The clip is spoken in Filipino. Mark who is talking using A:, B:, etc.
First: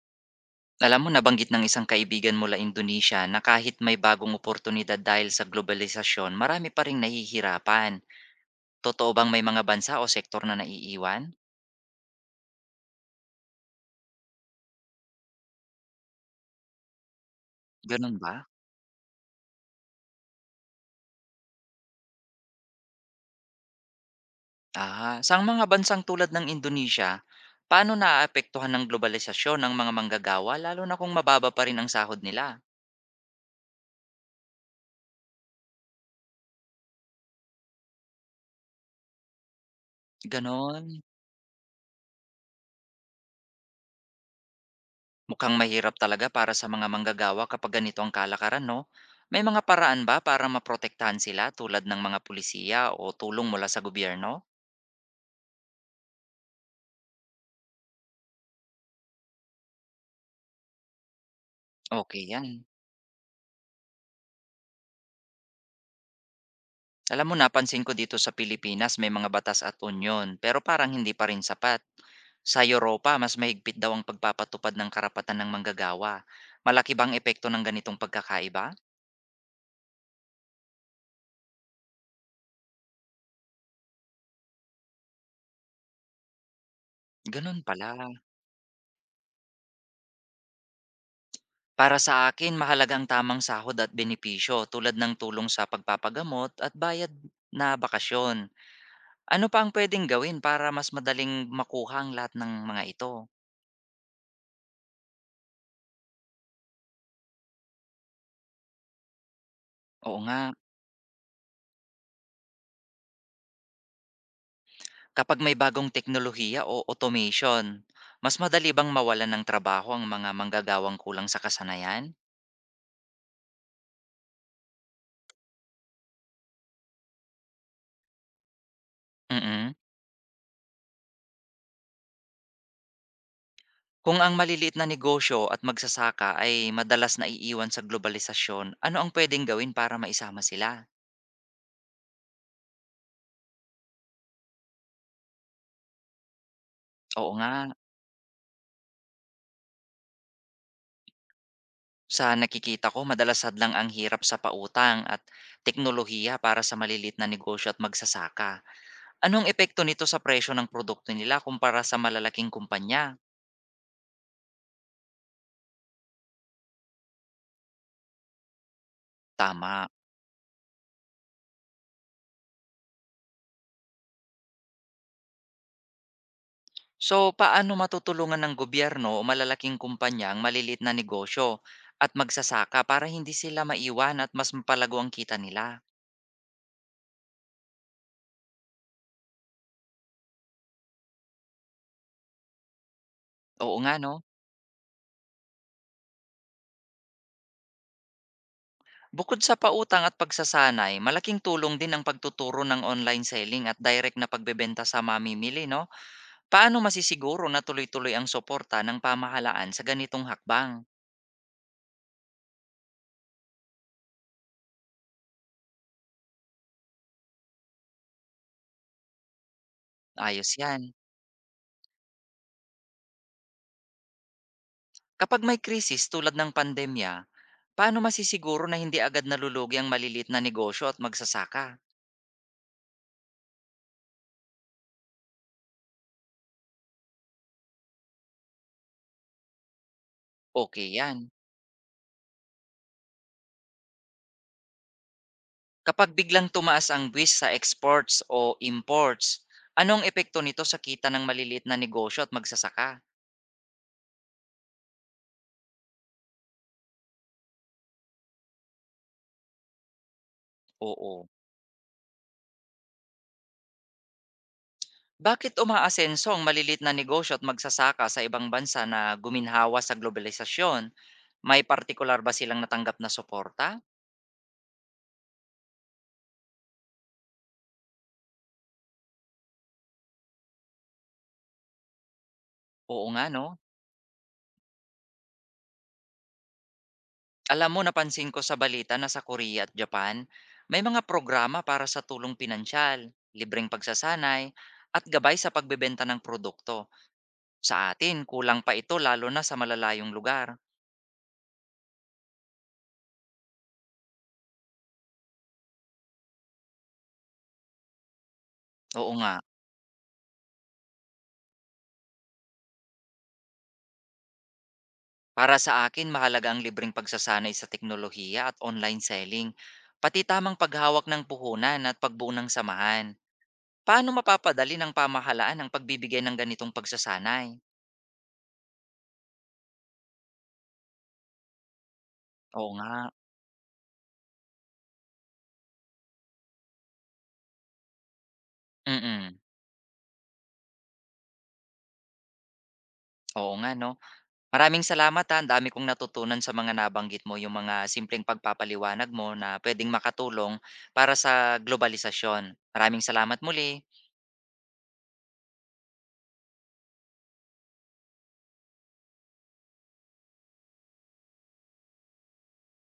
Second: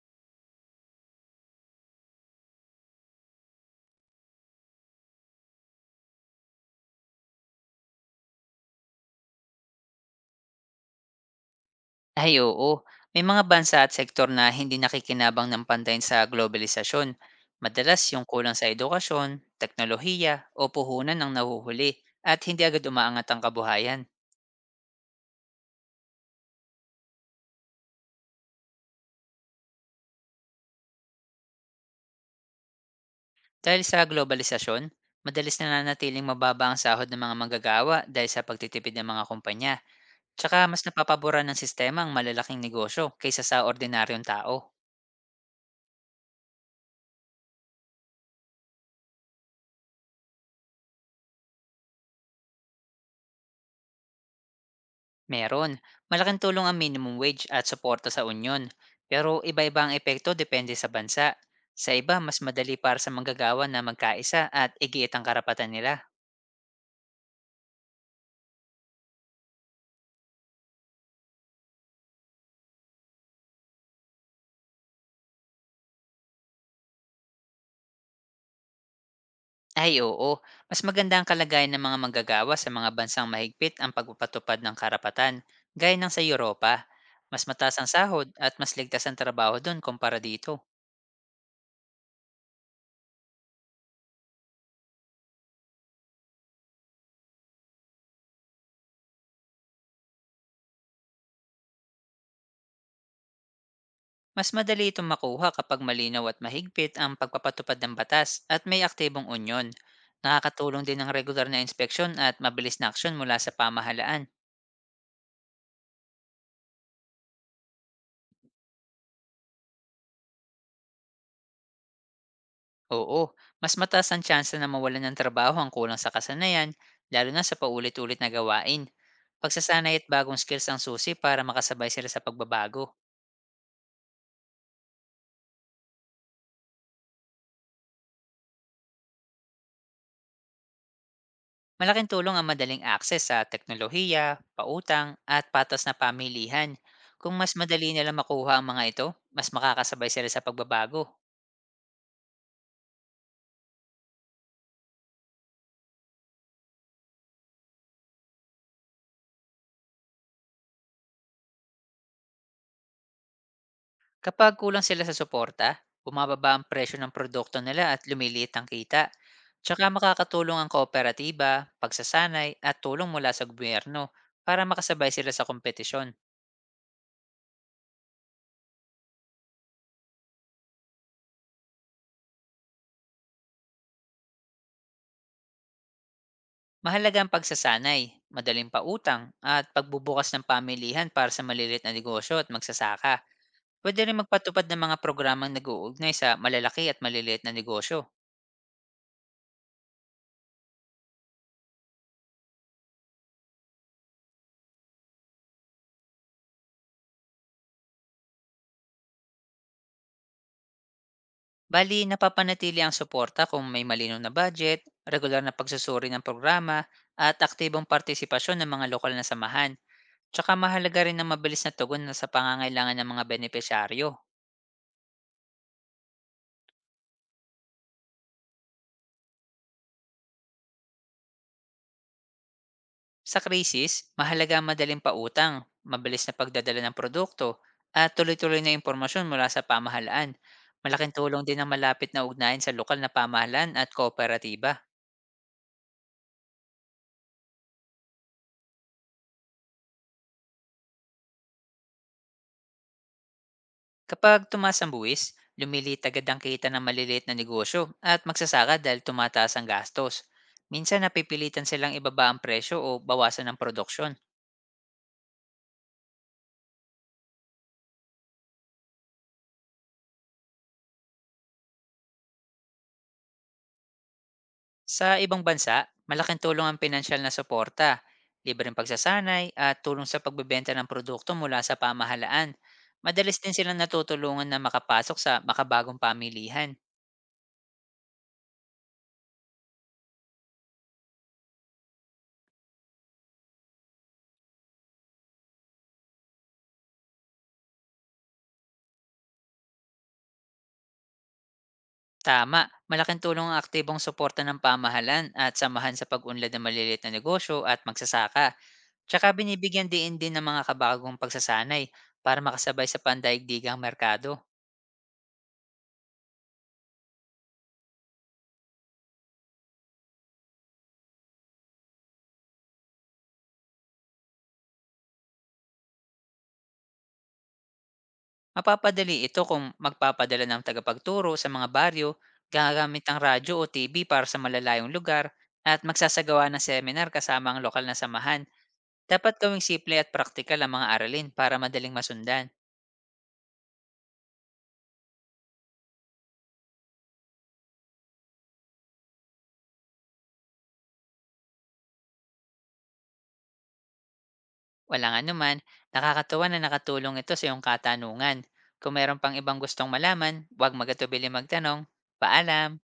A: Alam mo nabanggit ng isang kaibigan mula Indonesia na kahit may bagong oportunidad dahil sa globalisasyon, marami pa ring nahihirapan. Totoo bang may mga bansa o sektor na naiiwan?
B: Ay, oo, may mga bansa at sektor na hindi nakikinabang ng pantayin sa globalisasyon. Madalas
A: Ganun
B: yung
A: ba?
B: kulang sa edukasyon, teknolohiya o puhunan ang nahuhuli at hindi agad umaangat ang kabuhayan.
A: Sa mga bansang tulad ng Indonesia, paano naaapektuhan ng globalisasyon ng mga manggagawa lalo na kung mababa pa rin ang sahod nila?
B: Dahil sa globalisasyon, madalas nananatiling mababa ang sahod ng mga manggagawa dahil sa pagtitipid ng mga kumpanya. Tsaka mas
A: Ganon.
B: napapabura ng sistema ang malalaking negosyo kaysa sa ordinaryong tao.
A: Mukhang mahirap talaga para sa mga manggagawa kapag ganito ang kalakaran, no? May mga paraan ba para maprotektahan sila tulad ng mga pulisiya o tulong mula sa gobyerno?
B: Meron. Malaking tulong ang minimum wage at suporta sa union. Pero iba-iba ang epekto depende sa bansa. Sa iba,
A: Okay,
B: mas
A: 'yan.
B: madali para sa manggagawa na magkaisa at igiit ang karapatan nila.
A: Alam mo napansin ko dito sa Pilipinas may mga batas at unyon, pero parang hindi pa rin sapat. Sa Europa mas mahigpit daw ang pagpapatupad ng karapatan ng manggagawa. Malaki bang epekto ng ganitong pagkakaiba?
B: Ay, oo, mas maganda ang kalagayan ng mga manggagawa sa mga bansang mahigpit ang pagpapatupad ng karapatan, gaya ng sa Europa. Mas
A: Gano'n
B: mataas
A: pala.
B: ang sahod at mas ligtas ang trabaho doon kumpara dito.
A: Para sa akin mahalaga ang tamang sahod at benepisyo tulad ng tulong sa pagpapagamot at bayad na bakasyon. Ano pa ang puwedeng gawin para mas madaling makuha ang lahat ng mga ito?
B: Mas madali itong makuha kapag malinaw at mahigpit ang pagpapatupad ng batas at may aktibong unyon.
A: Oo nga.
B: Nakakatulong din ang regular na inspeksyon at mabilis na aksyon mula sa pamahalaan.
A: Kapag may bagong teknolohiya o automation, mas madali bang mawalan ng trabaho ang mga manggagawang kulang sa kasanayan?
B: Oo, mas mataas ang tsansa na mawalan ng trabaho ang kulang sa kasanayan, lalo na sa paulit-ulit na gawain.
A: Mm.
B: Pagsasanay at bagong skills ang susi para makasabay sila sa pagbabago.
A: Kung ang maliliit na negosyo at magsasaka ay madalas na naiiwan sa globalisasyon, ano ang pwedeng gawin para maisama sila?
B: Malaking tulong ang madaling access sa teknolohiya, pautang, at patas na pamilihan.
A: Oo
B: Kung
A: nga,
B: mas madali nila makuha ang mga ito, mas makakasabay sila sa pagbabago.
A: sa nakikita ko madalas hadlang ang hirap sa pautang at teknolohiya para sa maliliit na negosyo at magsasaka. Anong epekto nito sa presyo ng produkto nila kumpara sa malalaking kumpanya?
B: Kapag kulang sila sa suporta, bumababa ang presyo ng produkto nila at lumiliit ang kita.
A: Tama.
B: Tsaka makakatulong ang kooperatiba, pagsasanay at tulong mula sa gobyerno para makasabay sila sa kompetisyon.
A: So, paano matutulungan ng gobyerno o malalaking kumpanya ang maliliit na negosyo at magsasaka para hindi sila maiwan at mas mapalago ang kita nila?
B: Mahalaga ang pagsasanay, madaling pautang at pagbubukas ng pamilihan para sa maliliit na negosyo at magsasaka.
A: Oo nga,
B: Pwede
A: no?
B: rin magpatupad ng mga programang nag-uugnay sa malalaki at maliliit na negosyo.
A: Bukod sa pautang at pagsasanay, malaking tulong din ang pagtuturo ng online selling at direct na pagbebenta sa mamimili, no? Paano masisiguro na tuloy-tuloy ang suporta ng pamahalaan sa ganitong hakbang?
B: Bali, napapanatili ang suporta kung may malinaw na budget, regular na pagsusuri ng programa, at aktibong partisipasyon ng mga lokal na samahan. Tsaka
A: Ayos yan.
B: mahalaga rin ang mabilis na tugon na sa pangangailangan ng mga benepisyaryo.
A: Kapag may krisis tulad ng pandemya, paano masisiguro na hindi agad nalulugi ang maliliit na negosyo at magsasaka?
B: Sa krisis, mahalaga ang madaling pautang, mabilis na pagdadala ng produkto, at tuloy-tuloy na impormasyon mula sa pamahalaan.
A: Okay
B: Malaking
A: yan.
B: tulong din ang malapit na ugnayan sa lokal na pamahalaan at kooperatiba.
A: Kapag biglang tumaas ang buwis sa exports o imports, anong epekto nito sa kita ng maliliit na negosyo at magsasaka?
B: Kapag tumaas ang buwis, lumilit agad ang kita ng maliliit na negosyo at magsasaka dahil tumataas ang gastos. Minsan
A: Oo.
B: napipilitan silang ibaba ang presyo o bawasan ang produksyon.
A: Bakit umaasenso ang maliliit na negosyo at magsasaka sa ibang bansa na guminhawa sa globalisasyon? May partikular ba silang natanggap na suporta?
B: Sa ibang bansa, malaking tulong ang pinansyal na suporta, libreng pagsasanay at tulong sa pagbebenta ng produkto mula sa pamahalaan.
A: Oo nga
B: Madalas
A: no.
B: din silang natutulungan na makapasok sa makabagong pamilihan.
A: Alam mo napansin ko sa balita na sa Korea at Japan, may mga programa para sa tulong pinansyal, libreng pagsasanay, at gabay sa pagbebenta ng produkto. Sa atin kulang pa ito lalo na sa malalayong lugar.
B: Tama, malaking tulong ang aktibong suporta ng pamahalan at samahan sa pag-unlad ng maliliit na negosyo at magsasaka.
A: Oo
B: Tsaka
A: nga,
B: binibigyan diin din ng mga kabagong pagsasanay para makasabay sa pandaigdigang merkado.
A: para sa akin mahalaga ang libreng pagsasanay sa teknolohiya at online selling, pati tamang paghawak ng puhunan at pagbuo ng samahan. Paano mapapadali ng pamahalaan ang pagbibigay ng ganitong pagsasanay?
B: Mapapadali ito kung magpapadala ng tagapagturo sa mga baryo,
A: Oo
B: gagamit
A: nga.
B: ng radyo o TV para sa malalayong lugar, at magsasagawa ng seminar kasama ang lokal na samahan. Dapat
A: Mm.
B: gawing simple at praktikal ang mga aralin para madaling masundan.
A: Oo nga 'no. Maraming salamat ha, ang dami kong natutunan sa mga nabanggit mo, yung mga simpleng pagpapaliwanag mo na puwedeng makatulong para sa globalisasyon. Maraming salamat muli.
B: Walang anuman, nakakatuwa na nakatulong ito sa iyong katanungan. Kung meron pang ibang gustong malaman, huwag magatubili magtanong. Paalam!